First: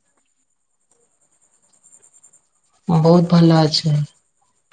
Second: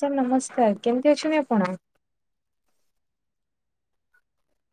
Sir ନମସ୍କାର କେମିତି ଅଛନ୍ତି ଆପଣ? ମୁ ବହୁତ ଭଲ ଅଛି,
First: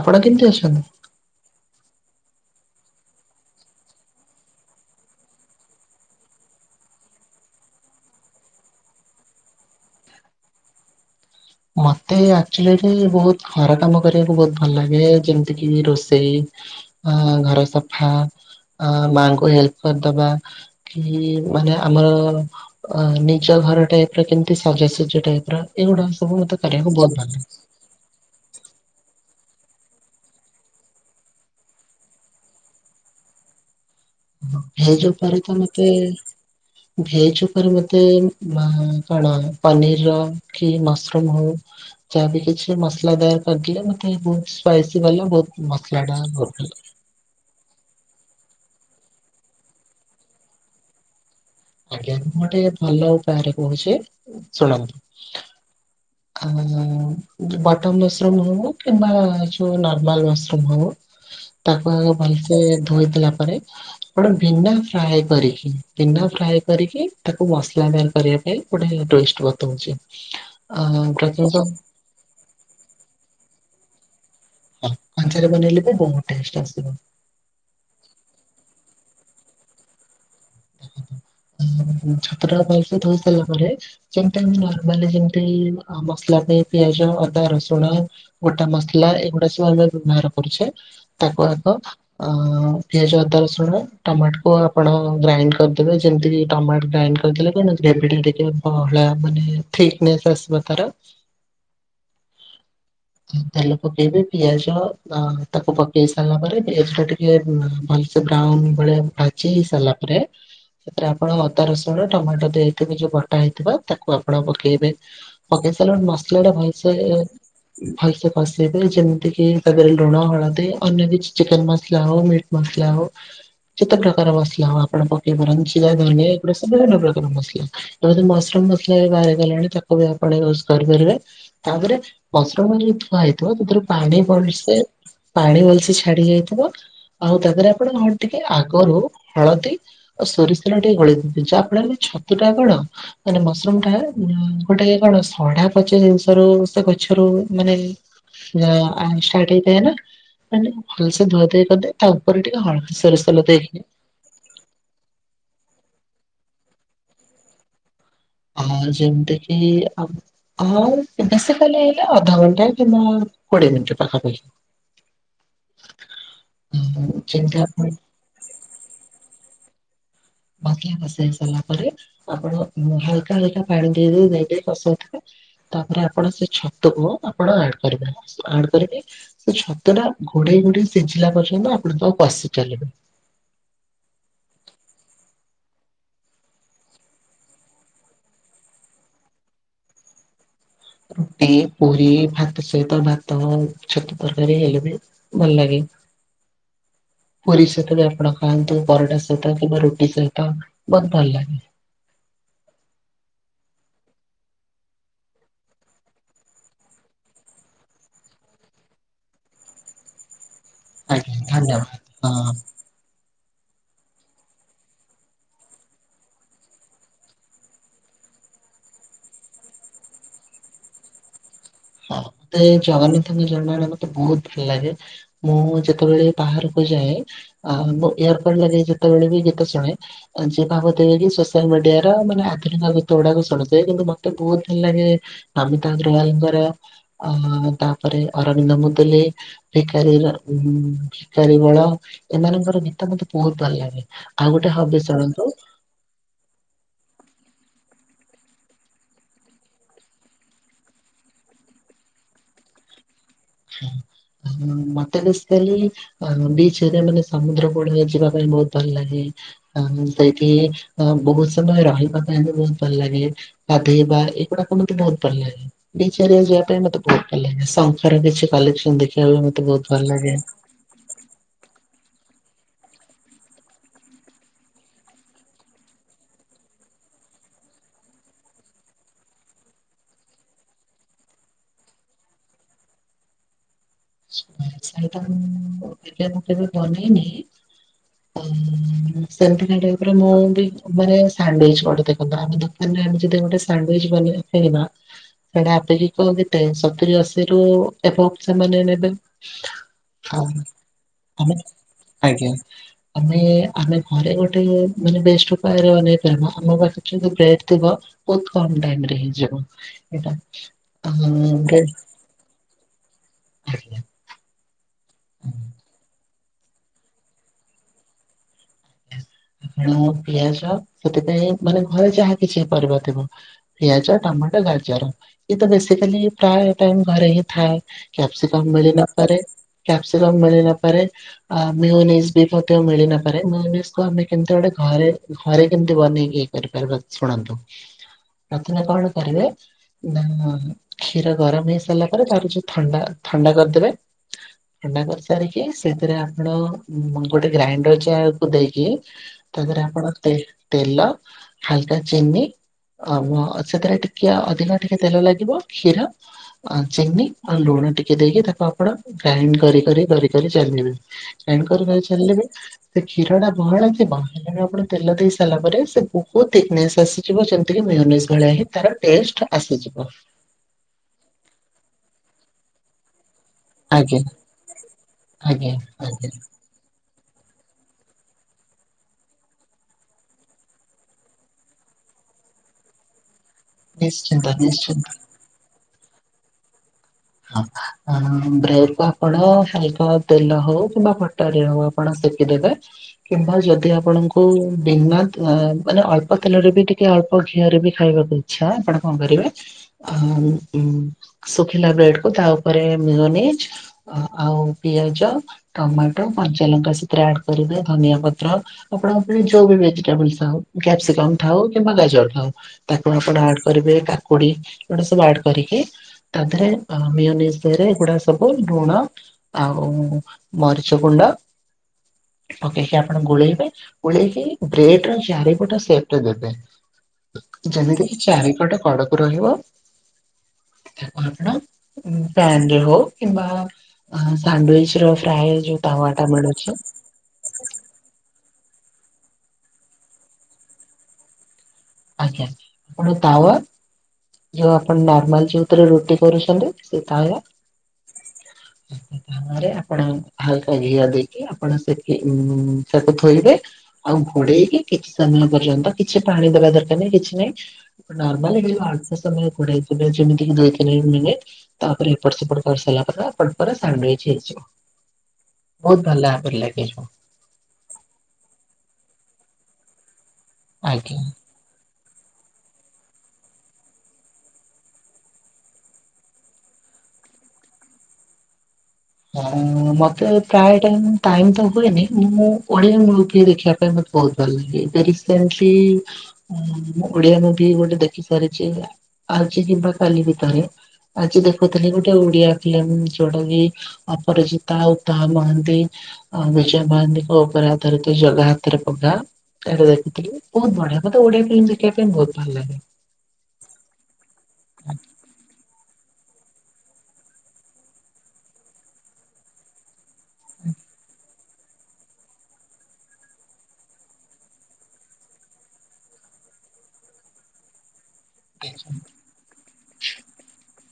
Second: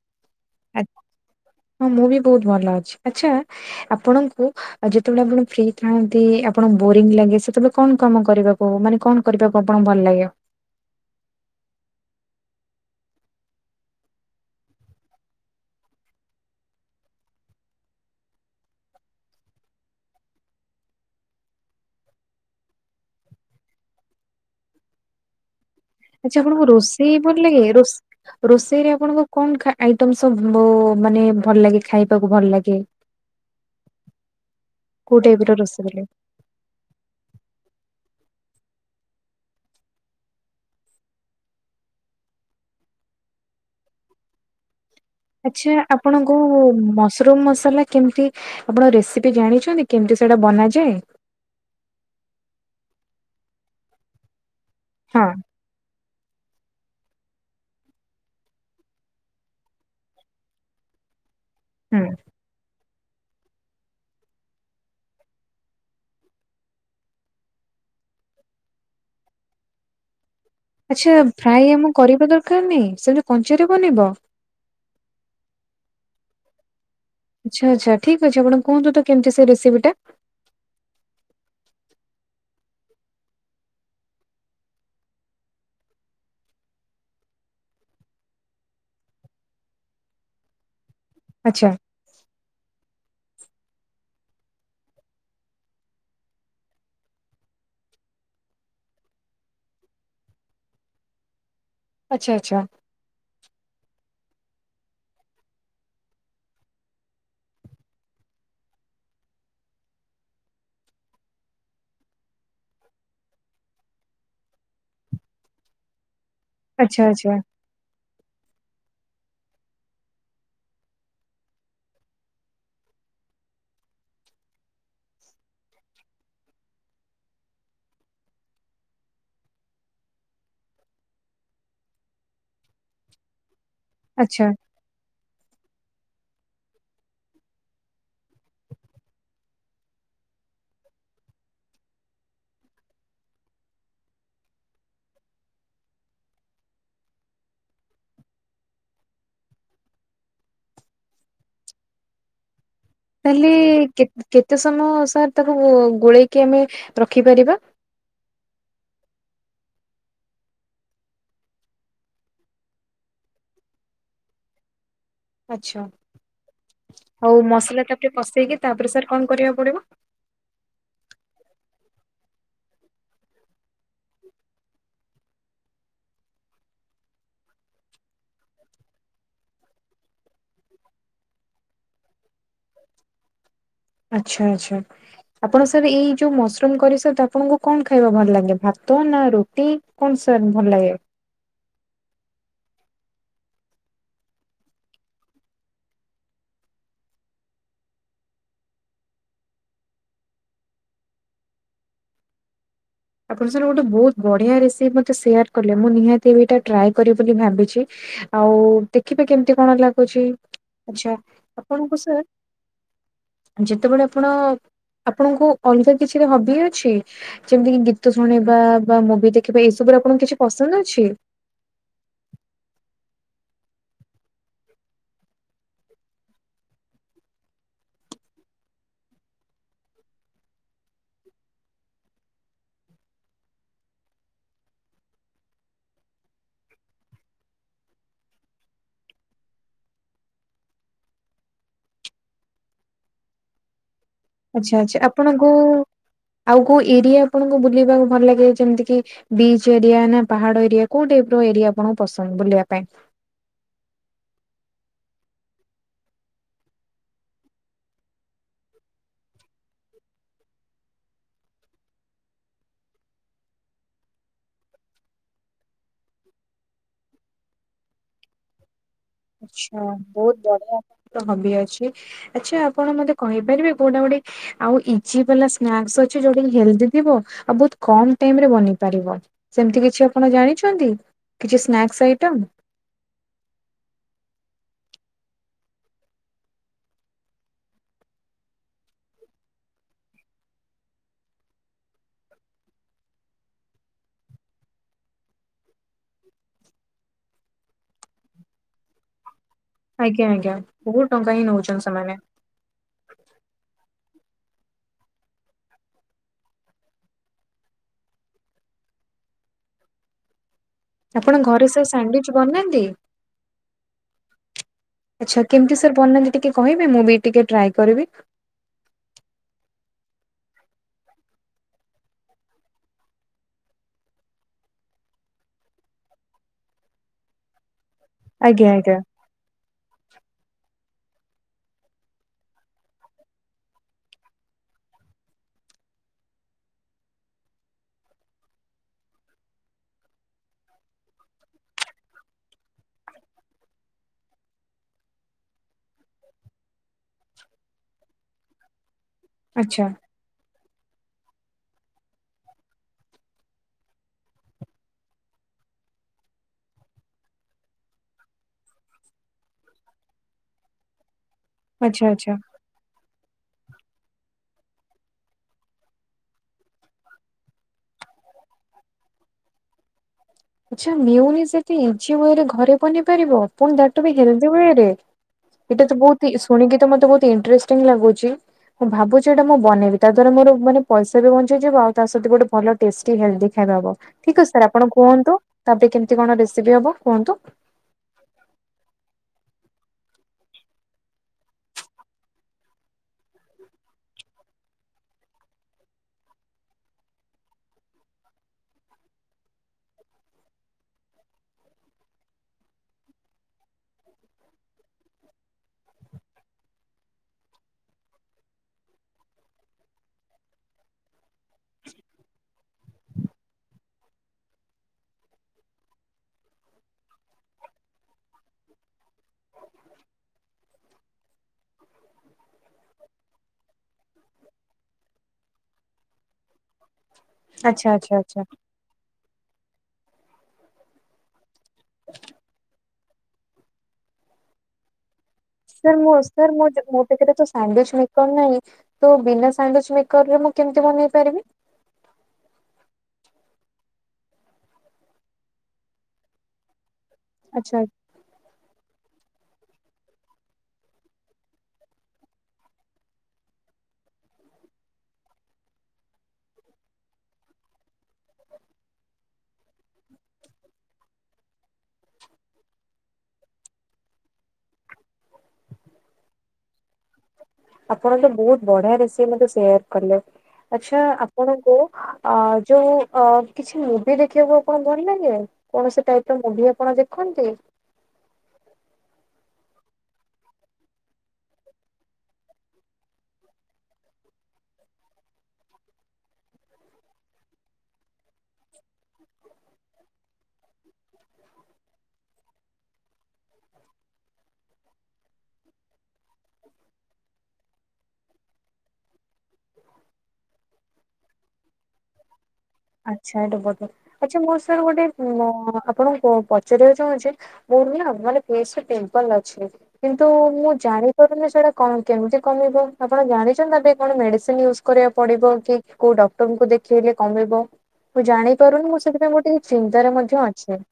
ଆପଣ କେମତି ଆସୁ? ହଁ ମୁଁ ବି ବହୁତ ଭଲ ଅଛି, ଆଚ୍ଛା ଆପଣଙ୍କୁ ଆଉ ଯେତେବେଳେ ଆପଣ ଫ୍ରି ଥାଆନ୍ତି ଆପଣ ବୋରିଂ ଲାଗେ ସେତେବେଳେ କଣ କାମ କରିବାକୁବ ମାନେ କଣ କରିବାକୁ ଆପଣଙ୍କୁ ଭଲ ଲାଗିବ? ମତେ ଆଚୁଆଲି ବହୁତ ଘର କାମ କରିବାକୁ ବହୁତ ଭଲ ଲାଗେ ଯେମିତି କି ରୋଷେଇ। ଅ ଘର ସଫା ମାଙ୍କୁ ହେଲ୍ପ କରିଦବା। କି ମାନେ ଆମର ଅ ନିଜ ଘର ଟାଇପ ର କେମିତି ସାଜାସଜି ଟାଇପ ର ଏଗୁଡା ଆଚ୍ଛା ସବୁ ମତେ ରୋଷେଇ ଭଲ ଲାଗେ? ରୋଷ ରୋଷେଇ ରେ ଆପଣଙ୍କ କଣ ଖା ଆଇଟମ ସବୁ ମାନେ ଭଲ ଲାଗେ ଖାଇବାକୁ ଭଲ ଲାଗେ? ହେଯ କୋଉ ଟାଇପ ପରେ ର ତ ରୋଷେଇ ମତେ ଭଲ ଲାଗେ? ଭେଜ ଉପରେ ମତେ ଆଁ କଣ ପନିରର କି ମସରୁମ ହଉ। ଚାହା ବି କିଛି ମସଲା ଦାର କରିଦଲେ ମତେ ବହୁତ ସ୍ପାଇସି ବାଲା ବହୁତ ଆଚ୍ଛା ମସଲା ଟା ଆପଣଙ୍କୁ ଭଲ। ମସରୁମ ମସଲା କେମିତି ଆପଣ ରେସିପି ଜାଣିଛନ୍ତି କେମିତି ସେଇଟା ବନାଯାଏ? ଆଜ୍ଞା ମୁଁ ଗୋଟେ ଭଲ ଉପାୟରେ କହୁଛି ଶୁଣନ୍ତୁ? ହଁ। ଆଁ ବଟମ ମଶ୍ରୁମ୍ ହଉ କିମ୍ବା ନର୍ମାଲ ମସରୁମ୍ ହଉ। [inaudible] ତାକୁ ଭଲ ସେ ଧୋଇ ଦେଲା ପରେ ଆପଣ ବିନା ଫ୍ରାଏ କରିକି ବିନା ଫ୍ରାଏ କରିକି ତାକୁ ମସଲା ଦାର କରିବା ପାଇଁ ଗୋଟେ ଟେଷ୍ଟ ବତଉଛି। ଅ ଆଚ୍ଛା ପ୍ରଥମତଃ ଫ୍ରାଏ ଆମକୁ କରିବା ଦରକାର ନାହିଁ ସେମତି କଞ୍ଚ ରେ ବନିବ। ହଁ, କଞ୍ଚାରେ ବନେଇଲେ ବି ବହୁତ ଟେଷ୍ଟ ଆସିବ। ଆଚ୍ଛା, ଆଚ୍ଛା ଠିକ୍ ଅଛି ଆପଣ କୁହୁନ୍ତୁ ତ କେମିତି ସେ ରେସିପି ଟା? ଉଁ ଛତୁ ଟା ଭଲସେ ଧୋଇ ସାରିଲା ପରେ ଯେମତି ଆମେ ନର୍ମାଲି ଯେମତି ମସଲା ଦେଇ ପିଆଜ, ଅଦା, ରସୁଣ। ଗୋଟା ମସଲା ଏଇଗୁଡା ସବୁ ଆମେ ବ୍ୟବହାର କରୁଛେ। ତାକୁ ଆଚ୍ଛା, ଆଗ ଅ ପିଆଜ, ଅଦା, ରସୁଣ, ଟମାଟ କୁ ଆପଣ ଗ୍ରାଇଣ୍ଡ କରିଦେବେ, ଯେମିତି ଟମାଟ ଗ୍ରାଇଣ୍ଡ କରିଦେଲେ କ ଗ୍ରେଭି ଟା ଟିକେ ବହଳିଆ ମାନେ ଥିକ ନେସ ଆସବ ତାର। ଆଚ୍ଛା ଆଚ୍ଛା। ତେଲ ପକେଇବେ, ପିଆଜ ଅ ତାକୁ ପକେଇ ସାରିଲା ପରେ ପିଆଜ ଟା ଟିକେ ଆଁ ଭଲ ସେ ବ୍ରାଉନ୍ ଭଳିଆ ଭାଜି ହେଇ ସାରିଲା ପରେ ସେଥିରେ ଆପଣ ଅଦା, ରସୁଣ, ଟମାଟୋ ଦେଇେ ଥିବେ ଯୋଉ ବଟା ହେଇଥିବ ତାକୁ ଆପଣ ପକେଇବେ। ପକିସାଲେ ମସଲାଟା ଭଲସେ ଆଚ୍ଛା, ଆଚ୍ଛା, ଭଲସେ କଷେଇିବେ ଯେମିତି କି ତା ଦେରେ ଲୁଣ, ହଳଦୀ, ଅନ୍ୟ କିଛି ଚିକେନ ମସଲା ହଉ ମିଟ୍ ମସଲା ହଉ। ଯେତେ ପ୍ରକାର ମସଲା ହୁଉ ଆପଣ ପକେଇ ପାରନ୍ତି ଜିରା, ଧନିଆ, ଏ ଗୁରା ସବୁ ପ୍ରକାର ମସଲା। ଏବେ ତ ମସରୁମ୍ ମସଲା ବି ବାହାରି ଗଲାଣି ତାକୁ ବି ଆପଣ ୟୁଜ କରିପାରିବେ। ତା ପରେ ମୁଶ୍ରୁମ୍ ମାନେ ଧୁଆ ହେଇଥିବ ସେଥିରୁ ପାଣି ଆଚ୍ଛା ଭଲସେ ପାଣି ଭଲସେ ଛାଡି ଯାଇଥିବ। ଆଉ ତା ଦେହରେ ଆପଣ କଣ ଟିକେ ଆଗରୁ ହଳଦୀ ଆଉ ସୋରିଷ ତେଲ ଟିକେ ଗୋଳେଇ ଦେଇଥିବେ, ଯାହା ଫଳରେ ଛତୁ ଟା ଆପଣ ମାନେ ମସରୁମ ଟା ଗୋଟେ କଣ ସଢା ପଚା ଜିନିଷ ରୁ ସେ କହି ଛରୁ ମାନେ ଜ ଆଁ ଷ୍ଟାର୍ଟ ହେଇଥାଏ ନା, ମାନେ ଭଲ ସେ ଧୁଆ ଧୁଇ କଲେ ତା ଉପରେ ଟିକେ ହଳ ତା ହେଲେ କେ କେତେ ସମୟ ସାର୍ ତାକୁ ଗୋଳେଇକି ଆମେ ରଖିପାରିବା? ଆ ଯେମିତି କିି ଆ ହଉ ବେଶୀ କାଲି ହେଲେ ଅଧଘଣ୍ଟା କିମ୍ବା କୋଡିଏ ମିନିଟ୍ ପାଖା ପାଖି। ଆଛା। ଅଁ, ଆଉ ଯେମିତି ଆପଣ ମସଲା ଟା କେମ୍ ବସେଇକି ତା ପରେ ସାର୍ କଣ କରିବାକୁ ପଡିବ? ଭଗିଆ କଷେଇ ସାରିଲା ପରେ ଆପଣ ହାଲକା ହାଲକା ପାଣି ଦେଇ ଦେଇ କସଉଥିବେ। ତା ପରେ ଆପଣ ସେ ଛତୁକୁ ଆପଣ ଆଡ୍ କରିବେ ଆଡ କରିବେ ସେ ଛତୁ ଟା ଘୋଡେଇ ଘୋଡେଇ ସିଝିଲା ପର୍ଯ୍ୟନ୍ତ ଆପଣ ତାକୁ କଷି ଚାଲିବେ। ଆଚ୍ଛା, ଆଚ୍ଛା। ଆପଣ ସାରେ ଏଇ ଯୋଉ ମସରୁମ କରି ସହିତ ଆପଣଙ୍କୁ କଣ ଖାଇବା ଭଲ ଲାଗେ ଭାତ ନା ରୁଟି? କଣ ସାର୍ ଭଲ ଲାଗେ? ରୁଟି, ପୁରୀ, ଭାତ ସହିତ ଭାତ, ଛତୁ ତରକାରୀ ହେଲେ ବି ଭଲ ଲାଗେ। [inaudible] ପୁରୀ ସହିତ ବି ଆପଣ ଖାଆନ୍ତୁ ପରଟା ସହିତ କିମ୍ବା ରୁଟି ସହିତ ବ ଭଲ ଲାଗେ। ଆପଣ ସାରେ ଗୋଟେ ବହୁତୁ ବଢିଆ ରେସିପି ମତେ ସେୟାର କଲେ ମୁଁ ନିହାତି ଏଟା ଟ୍ରାଏ କରିବି ବୋଲି ଭାବିଛି। ଆଉ ଦେଖିବେ କେମିତି କଣ ଲାଗୁଛି, ଆଛା ଆଜ୍ଞା ଧନ୍ୟବାଦ ଆପଣଙ୍କୁ ସାର୍ ହଁ ଯେତେବେଳେ ଆପଣ ଆପଣଙ୍କୁ ଅଲଗା କିଛି ହବି ଅଛି, ଯେମିତି କି ଗି ଗୀତ ଶୁଣିବା ବା ମୁଭି ଦେଖିବା ଏଇ ସବୁରେ ଆପଣଙ୍କୁ କିଛି ପସନ୍ଦ ଅଛି? ହଁ, ମତେ ଜଗନ୍ନାଥଙ୍କ ଜନମାନ ମତେ ବହୁତ ଭଲ ଲାଗେ। ମୁଁ ଯେତେବେଳେ ବାହାରକୁ ଯାଏ ଆଉ ମୁଁ ଇୟରକର୍ଡ ଲାଗେଇ ଯେତେବେଳେ ବି ଗୀତ ଶୁଣେ ଆଉ ଯିଏ ତ ଭାବୁଥିବେ କି ସୋସିଆଲ ମିଡିଆର ମାନେ ଆଧୁନିକ ଗୀତ ଗୁଡ଼ାକ ଶୁଣୁଥିବେ କିନ୍ତୁ ମତେ ବୋହୁତ୍ ଭଲ ଲାଗେ ନମିତା ଅଗ୍ରୱାଲଙ୍କର ଅହ ହଁ ତାପରେ ଅରବିନ୍ଦ ମୁଦୁଲି ଭିକାରୀର ଉ ଭିକାରୀ ବଳ ଏମାନଙ୍କର ଗୀତ ମତେ ବୋହୁତ୍ ଭଲ ଲାଗେ। ଆଉ ଗୋଟେ ଆଚ୍ଛା ଆଚ୍ଛା ହବି ଶୁଣନ୍ତୁ ଆପଣଙ୍କୁ ଆଉ କୋଉ ଏରିଆ ଆପଣଙ୍କୁ ବୁଲିବାକୁ ଭଲ ଲାଗେ ଯେମିତି କିି? ବିଚ୍ ଏରିଆ ନା ପାହାଡ଼ ଏରିଆ କୋଉ ଟାଇପ୍ ର ଏରିଆ ଆପଣଙ୍କୁ ପସନ୍ଦ ବୁଲିବା ପାଇଁ? ହୁଁ ହୁଁ ଉଁ ମୋତେ ବେଶିକାଲି ଅ ବିଚ୍ ଏରିଆ ମାନେ ସମୁଦ୍ର କୂଳକୁ ଯିବା ପାଇଁ ବୋହୁତ୍ ଭଲ ଲାଗେ। ହଁ ହଁ ସେଇଠି ବୋହୁତ୍ ସମୟ ରହିବା ପାଇଁ ବି ବୋହୁତ୍ ଭଲ ଲାଗେ। ଗାଧେଇବା ଏଗୁଡ଼ାକ ମତେ ବୋହୁତ୍ ଭଲ୍ ଲାଗେ ବିଚ୍ ଏରିଆ ଯିବା ପାଇଁ ମତେ ବୋହୁତ୍ ଭଲ ଲାଗେ ଶଙ୍ଖର କିଛି କଲେକ୍ସନ୍ ଦେଖିବାକୁ ବି ମତେ ଆଚ୍ଛା ବୋହୁତ୍ ଭଲ୍ ଲାଗେ। ବହୁତ ବଢିଆ। ହବି ଅଛି ଆଚ୍ଛା ଆପଣ ମତେ କହିପାରିବେ କୋଉଟା ଗୋଟେ ଆଉ ଇଜି ବାଲା ସ୍ନାସ୍ ଅଛି ଯୋଉଟା କି ହେଲ୍ଦୀ ଥିବା ଆଉ ବୋହୁତ୍ କମ୍ ଟାଇମ୍ ରେ ବନେଇ ପାରିବ? ସେମିତି କିଛି ଆପଣ ଜାଣିଛନ୍ତି କିଛି ସ୍ନାକ୍ସ ଆଇଟମ୍? ସେଇଟା ମୁଁ ମୁଁ କେବେ ମୁଁ ବନେଇନି। [inaudible] ଉଁ -ଉଁ -ଉଁ ସେମିତି କା ଟାଇପ୍ ର ମୁଁ ବି ମାନେ ସାଣ୍ଡୁଏଚ୍ ଗୋଟେ ଦେଖନ୍ତୁ ମାନେ ଆମେ ଯଦି ଗୋଟେ ଶଣ୍ଡୁଏଚ୍ ବନେଇ ପାରିବା। ସେଟା ଆପିରି କୁ କେତେ ସତୁରି ଅସି ରୁ ଏଭବ ସେମାନେ ନେବେ ଆଜ୍ଞା ହଁ ଆଜ୍ଞା ବହୁତ ଟଙ୍କା ହିଁ ଆମେ ନଉଛନ୍ତି ସେମାନେ ଆଜ୍ଞା। ଆମେ ଆମେ ଘରେ ଗୋଟେ ମାନେ ବେଷ୍ଟ ଉପାୟରେ ବନେଇପାରିବା ଆମ ପାଖରେ ଯଦି ବ୍ରେଡ୍ ଥିବ। ବୋହୁତ୍ କମ୍ ଟାଇମ୍ ରେ ହେଇଯିବ ଏଇଟା। ଆପଣ ଘରେ ବ୍ରେଡ ସବୁ ସାଣ୍ଡୁଏଚ୍ ବନାନ୍ତି? ଆଜ୍ଞା। ଆଚ୍ଛା କେମତି ସାର୍ ବନାନ୍ତି ଟିକେ କହିବେ ମୁଁ ବି ଟିକେ ଟ୍ରାଏ କରିବି? ହଁ ପିଆଜ ସେଥିପାଇଁ ମାନେ ଘରେ ଯାହା କିଛି ପରିବା ଥିବ। ପିଆଜ ଟମାଟୋ ଗାଜର ଇଏ ତ ବେସିକାଲି ପ୍ରାୟ ଟାଇମ୍ ଘରେ ହିଁ ଥାଏ। ଆଜ୍ଞା କ୍ୟାପ୍ସିକମ୍ ଆଜ୍ଞା ମିଳିନ ପାରେ କ୍ୟପ୍ସିକମ୍ ମିଳିନପାରେ। ଆ ମ୍ୟୁନିଯି ବି ମଧ୍ଯ ମିଳିନପରେ। ମ୍ୟୁନି କୁ ଆମେ କେମିତି ଗୋଟେ ଘରେ ଘରେ କେମିତି ବନେଇକି ଇଏ କରିପାରିବା ଶୁଣନ୍ତୁ। ନଥିନେ କଣ କରିବେ? ନା କ୍ଷୀର ଗରମ ହେଇ ସାରିଲା ପରେ ତାର ଯୋଉ ଥଣ୍ଡା ଥଣ୍ଡା କରିଦେବେ। ଥଣ୍ଡା କରି ସାରିକି ସେଥିରେ ଆପଣ ଗୋଟେ ଗ୍ରାଇଣ୍ଡର୍ ଜାର୍ କୁ ଦେଇ କି ତା ପରେ ଆଚ୍ଛା ଆପଣ ତେଲ୍ ତେଲ ହାଲ୍କା ଚିନି ଅମ ଅଁ ସେଥିରେ ଟିକେ ଅଧିକ ଟିକେ ତେଲ ଲାଗିବ, କ୍ଷୀର ଆଉ ଚିନି ଆଉ ଲୁଣ ଟିକେ ଦେଇକି ତାକୁ ଆପଣ ଗ୍ରାଇଣ୍ଡ କରି କରି କରି କରି ଚାଲିବେ ଗ୍ରାଇଣ୍ଡ କରି କରି ଆଚ୍ଛା ଆଚ୍ଛା। ଚାଲିଲେବି ସେ କ୍ଷୀର ଟା ବହଳ ଥିବ ଏବେ ଆପଣ ତେଲ ଦେଇ ସାରିଲା ପରେ ସେ ବୋହୁତ୍ ଥିକନେସ୍ ଆସିଯିବ ଯେମିତି କି ମିହ୍ୟୁନିସ୍ ଭଳିଆ ହିଁ। ତାର ଟେଷ୍ଟ୍ ଆସିଯିବ। ଆଛା ମିଓନିସ୍ ଏତେ ଇଜି ଓ ଏରେ ଘରେ ବନେଇ ପାରିବ। ପୁଣି ଦ୍ୟାଟ୍ ଟୁ ବି ଆଜ୍ଞା ଗ୍ରେଭି ଓ ଏରେ ଆଜ୍ଞା ଏଇଟା ତ ଆଜ୍ଞା ବହୁତି ଶୁଣିକି ମତେ ଇନଟ୍ରେ କେମିତି ଲାଗୁଛି? ମୁଁ ଭାବୁଛି ଏଇଟା ମୁଁ ବନେଇବି ତା ଦ୍ଵାରା ମୋର ମାନେ ପଇସା ବି ବଞ୍ଚିଯିବ ଆଉ ତା ସହିତ ଗୋଟେ ଭଲ ଟେଷ୍ଟି ହେଲ୍ଦି ଖାଇବା ହବ, ଠିକ୍ ନିଶ୍ଚିନ୍ତ ଅଛି ସାର୍ ଆପଣ ନିଶ୍ଚିନ୍ତ କୁହନ୍ତୁ ତାପରେ କେମିତି କଣ ରେସିପି ହବ କୁହନ୍ତୁ? ଆ ଆ ହଁ ବ୍ରେଡ କୁ ଆପଣ ସ୍ୱଳ୍ପ ତେଲ ହଉ କିମ୍ବା ବଟରରେ ହୋଉ ଆପଣ ସେକି ଦେବେ। କିମ୍ବା ଯଦି ଆପଣଙ୍କୁ ବିନା ମାନେ ଅଳ୍ପ ତେଲରେ ବି ଟିକେ ଅଳ୍ପ ଘିଅରେ ବି ଖାଇବାକୁ ଇଚ୍ଛା ଆପଣ କଣ କରିବେ ଅ ଉଁଉଁ ଶୁଖିଲା ବ୍ରେଡ କୁ ତା ଉପରେ ମିୟୁନିଜ୍ ଆଉ ପିଆଜ। ଟମାଟୋ, କଞ୍ଚାଲଙ୍କା ସେଥିରେ ଆଡ କରିବେ ଧନିଆ ପତ୍ର। ଆପଣଙ୍କ ପାଖରେ ଯଉ ବି ଭେଜିଟେବଲ ଥାଉ କାପ୍ସିକମ ଥାଉ କିମ୍ବା ଗାଜର ଥାଉ। ତାକୁ ଆପଣ ଆଡ କରିବେ କାକୁଡି ଏଗୁଡା ସବୁ ଆଡ କରିକି ତା ଦେହରେ ଅ ମିଓନିଜ୍ ଦିହରେ ଏଗୁଡା ସବୁ ଲୁଣ ଆଉ ମରିଚ ଗୁଣ୍ଡ ପକେଇକି ଆପଣ ଗୋଳେଇବେ ଗୋଳେଇକି ବ୍ରେଡ ର ଚାରିପଟ ସେପରେ ଦେବେ। ଆଚ୍ଛା ଯେମିତି ଆଚ୍ଛା କି ଆଚ୍ଛା। ଚାରିପଟ କଡ ରହିବ ତାକୁ ଆପଣ ପ୍ୟାନ ରେ ହଉ କିମ୍ବା ସାଣ୍ଡୁଇଚ ର ଫ୍ରାଏ ଯୋଉ ତାୱାଟା ମିଳୁଛି। ସେଥିରେ ତ ସାଣ୍ଡୁଇଚ ମେକର ନାହିଁ ତ ବିନା ସାଣ୍ଡୁଇଚ ମେକରରେ ମୁଁ କେମିତି ବନେଇ ପାରିବି? ଆଜ୍ଞା ଗୋଟେ ତାୱା ଯୋଉ ଆପଣ ନର୍ମାଲ ଯଉଥରେ ରୁଟି କରୁଛନ୍ତି ସେ ତାୱା। ଆଛା। ରେ ଆପଣ ହାଲକା ଘିଅ ଦେଇକି ଆପଣ ସେଠି ତାକୁ ଥୋଇବେ। ଆଉ ଘୋଡେଇକି କିଛି ସମୟ ପର୍ଯ୍ୟନ୍ତ କିଛି ପାଣି ଦବା ଦରକାର ନାହିଁ କିଛି ନାହିଁ। ନର୍ମାଲ ଏଠି ଅଳ୍ପ ସମୟ ଘୋଡେଇଥିବେ ଯେମିତି କି ଦୁଇ ତିନି ମିନିଟ୍। ତାପରେ ଏପଟ ସେପଟ କରିସାରିଲା ପରେ ଆପ ପରା ସାଣ୍ଡୁଇଜ୍ ହେଇଯିବ। ବହୁତ ଭଲ ପା ଲାଗିବ। ଆପଣ ତ ବହୁତ ବଢିଆ ରେସିପି ମତେ ସେୟାର କଲେ, ଆଚ୍ଛା ଆଜ୍ଞା। ଆପଣଙ୍କୁ ଅ ଯୋଉ ଅ କିଛି ମୁଭି ଦେଖିବାକୁ କଣ ଭଲ ଲାଗେ? କୌଣସି ଟାଇପ ର ମୁଭି ଆପଣ ଦେଖନ୍ତି? ହଁ ମତେ ପ୍ରାୟ ଟାଇମ ଟାଇମ ତ ହୁଏନି ମୁଁ ଓଳିଆ ମୂଳ ଟିକେ ଦେଖିବା ପାଇଁ ମତେ ବହୁତ ଭଲ ଲାଗେ [unintelligible] ସେମତି ହ ଓଡିଆ ମୁଭି ଗୋଟେ ଦେଖି ସାରିଛି ଆଜି କିମ୍ବା କାଲି ଭିତରେ। ଆଜି ଦେଖୁଥିଲି ଗୋଟେ ଓଡିଆ ଫିଲ୍ମ ଯୋଉଟା କି ଅପରାଜିତା, ଉତାମ ମହାନ୍ତି, ଅ ବିଜୟ ମହାନ୍ତିଙ୍କ ଉପରେ ଆଧାରିତ। ସେ ଜଗା ହାତରେ ପଘା ସେଟା ଦେଖୁଥିଲି, ବହୁତ ବଢିଆ ମତେ ଓଡିଆ ଫିଲ୍ମ ଦେଖିବା ପାଇଁ ବହୁତ ଭଲ ଲାଗେ। ଛାଟ ବଟ ଆଚ୍ଛା ମୋ ସରେ ଗୋଟେ ଆପଣଙ୍କୁ ପଚାରିବାକୁ ଚାହୁଁଛି? ମୋର ନା ମାନେ ଫେସରେ ପିମ୍ପଲ ଅଛି। କିନ୍ତୁ ମୁଁ ଜାଣିପାରୁନି ସେଇଟା କଣ କେମିତି କମିବ ଆପଣ ଜାଣିଛନ୍ତି ତାର ଟିକେ କଣ ମେଡିସିନ ୟୁଜ୍ କରିବାକୁ ପଡିବ କି କୋଉ ଡକ୍ଟରଙ୍କୁ ଦେଖେଇଲେ କମିବ ମୁଁ ଜାଣି ପାରୁନି ମୁଁ ସେଥିପାଇଁ ବହୁତ ଟିକେ ଚିନ୍ତାରେ ମଧ୍ୟ ଅଛି।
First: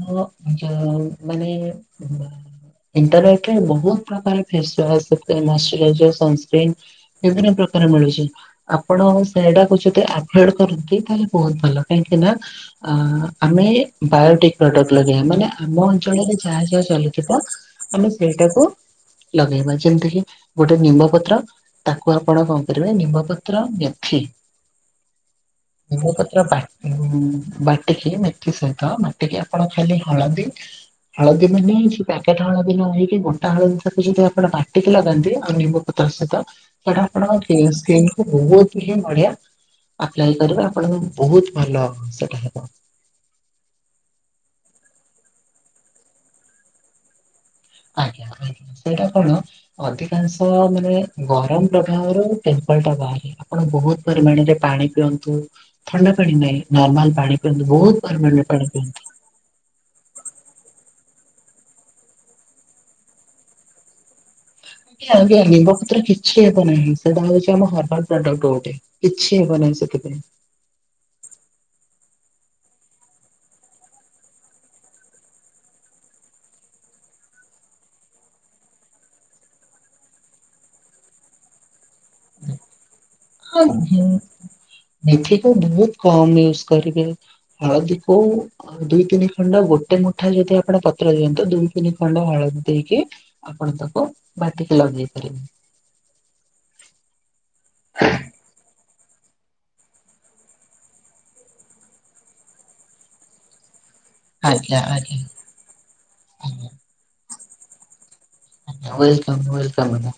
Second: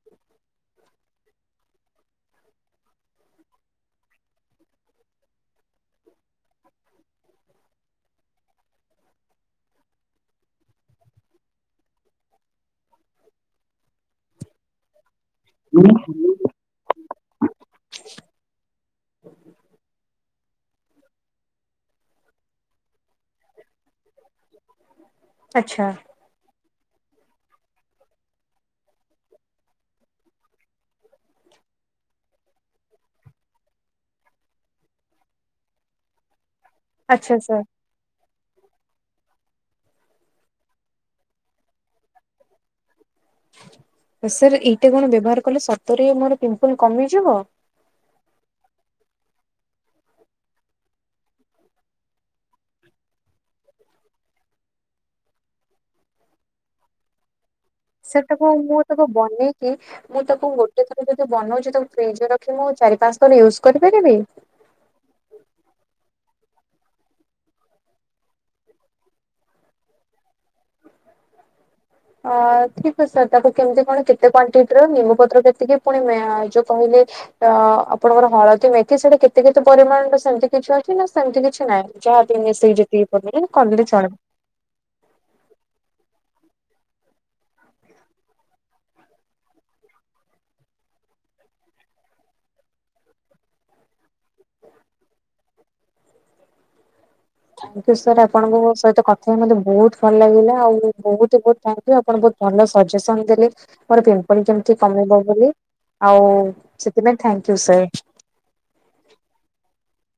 ମୋ ଯଉ ମାନେ ଇଣ୍ଟରନେଟରେ ବହୁତ ପ୍ରକାର ଫେସୱାସ୍, ମରସୁରାଜର, ସନ୍ସକ୍ରିମ୍, ବିଭିନ୍ନ ପ୍ରକାର ମିଳୁଚି। ଆପଣ ସେଇଡାକୁ ଯେତେ ଆଭଏଡ୍ କରନ୍ତି ତାହେଲେ ବହୁତ୍ ଭଲ କାହିଁକି ନା ଆ ଆମେ ବାୟୋଟିକ ପ୍ରଡକ୍ଟ୍ ଲଗେଇଆ। ମାନେ ଆମ ଅଞ୍ଚଳରେ ଯାହା ଯାହା ଚାଲୁଥିବ ଆମେ ସେଇଟାକୁ ଲଗେଇବା। ଯେମିତି କିି ଗୋଟେ ନିମ୍ବ ପତ୍ର। ତାକୁ ଆପଣ କଣ କରିବେ ନିମ୍ବପତ୍ର ମେଥି ଆଚ୍ଛା ମୁ ପତ୍ର ବା ଉମ୍ ବାଟିକି ମେ ଥି ସହିତ ମାଟିକି ଆପଣ ଖାଲି ହଳଦୀ ହଳଦୀ ବି ନେଇକି ପ୍ୟାକେଟ୍ ହଳଦୀ ନ ହେଇକି ଗୋଣ୍ଟା ହଳଦୀ ତାକୁ ଯେଦି ଆପଣ ବାଟିକି ଲଗାନ୍ତି ଆଉ ନିମ୍ବ ପତ୍ର ସଇତ ପଢା ଆପଣ ଆଚ୍ଛା କେ ସାର୍ ସ୍କିନ୍ ବହୁତ୍ ହିଁ ବଢିଆ ଆପ୍ଲାଏ କରିବେ। ଆପଣଙ୍କ ବହୁତ୍ ଭଲ ସେଟା ହେବ। ସାର୍ ଏଇଟା କଣ ବ୍ୟବହାର କଲେ ସତରେ ମୋର ପିମ୍ପଲ କମିଯିବ। ଆଜ୍ଞା। ଏଇଟା କଣ? ଅଧିକାଂଶ ମାନେ ଗରମ ପ୍ରଭାବରୁ ପେମ୍ପଲ ଟା ବାହାରେଐ ଆପଣ ବହୁତ ପରିମାଣରେ ପାଣି ପିଅନ୍ତୁ। ଥଣ୍ଡା ପାଣି ନାହିଁ ନର୍ମାଲ ପାଣି। ପିଅନ୍ତୁ। ବହୁତ୍ ପରିମାଣରେ ପାଣି ପିଅନ୍ତୁ। କି ମୁଁ ତାକୁ ଗୋଟେ ଥର ଯଦି ବନଉଚି ତାକୁ ଫ୍ରିଜ୍ ରେ ରଖି ମୁଁ ଚାରି ପାଞ୍ଚ ଥର ୟୁଜ୍ କରିପାରିବି। ଆଜ୍ଞା ନିମ୍ବ ପତ୍ର କିଛି ହେବ ନାହିଁ ସେଇଟା ହଉଚି ଆମ ହର୍ବଲ ପ୍ରଡକ୍ଟ ଗୋଟେ। କିଛି ହେବ ନାହିଁ ସେଥିପାଇଁ। ଅ ଠିକ୍ ଅଛି ସାର୍। ତାକୁ କେମିତି କଣ କେତେ କ୍ଵାଣ୍ଟିଟିର ନିମପତ୍ର କେତିକି ପୁଣି ମେ ଆଁ ଯୋଉ କହିଲେ? ତ ଆପଣଙ୍କର ହଳଦୀ ମେଥି ସେଟା କେତେ କେତେ ପରିମାଣରେ ସେମତି କିଛି ଅଛି ନା ସେମତି କିଛି ନାହିଁ? ଯାହା ବି ମିଶେଇ ଯେତିକି [unintelligible] କମିଲେ ହଁ ଚଳବ। ମେଥି କୁ ବହୁତ୍ କମ ୟୁଜ୍ କରିବେ ହଳଦୀ କୁ ଆଉ ଦୁଇ ତିନି ଖଣ୍ଡ ଗୋଟେ ମୁଠା ଯଦି ଆପଣ ପତ୍ର ଦିଅନ୍ତୁ। ଦୁଇ ତିନି ଖଣ୍ଡ ହଳଦୀ ଦେଇକି ଆପଣ ତାକୁ ବାଟିକି ଲଗେଇ ପାରିବେ। ଥାଙ୍କ୍ ଉ ସାର୍। ଆପଣଙ୍କ ସହିତ କଥାହେଇ ମୋତେ ବହୁତ ଭଲ ଲାଗିଲା। ଆଉ ବହୁତ୍ ବହୁତ୍ କିଏ ଆପଣ ବହୁଊତ ଭଲ ସଜେସନ ଦେଲେ। ପରତୁ ପଲେ କେମତି ଆଜ୍ଞା କମିବ ଆଜ୍ଞା ବୋଲି ଆଉ ସେଥିପାଇଁ ଥାଙ୍କୟୁ ସାର୍। Welcome welcome.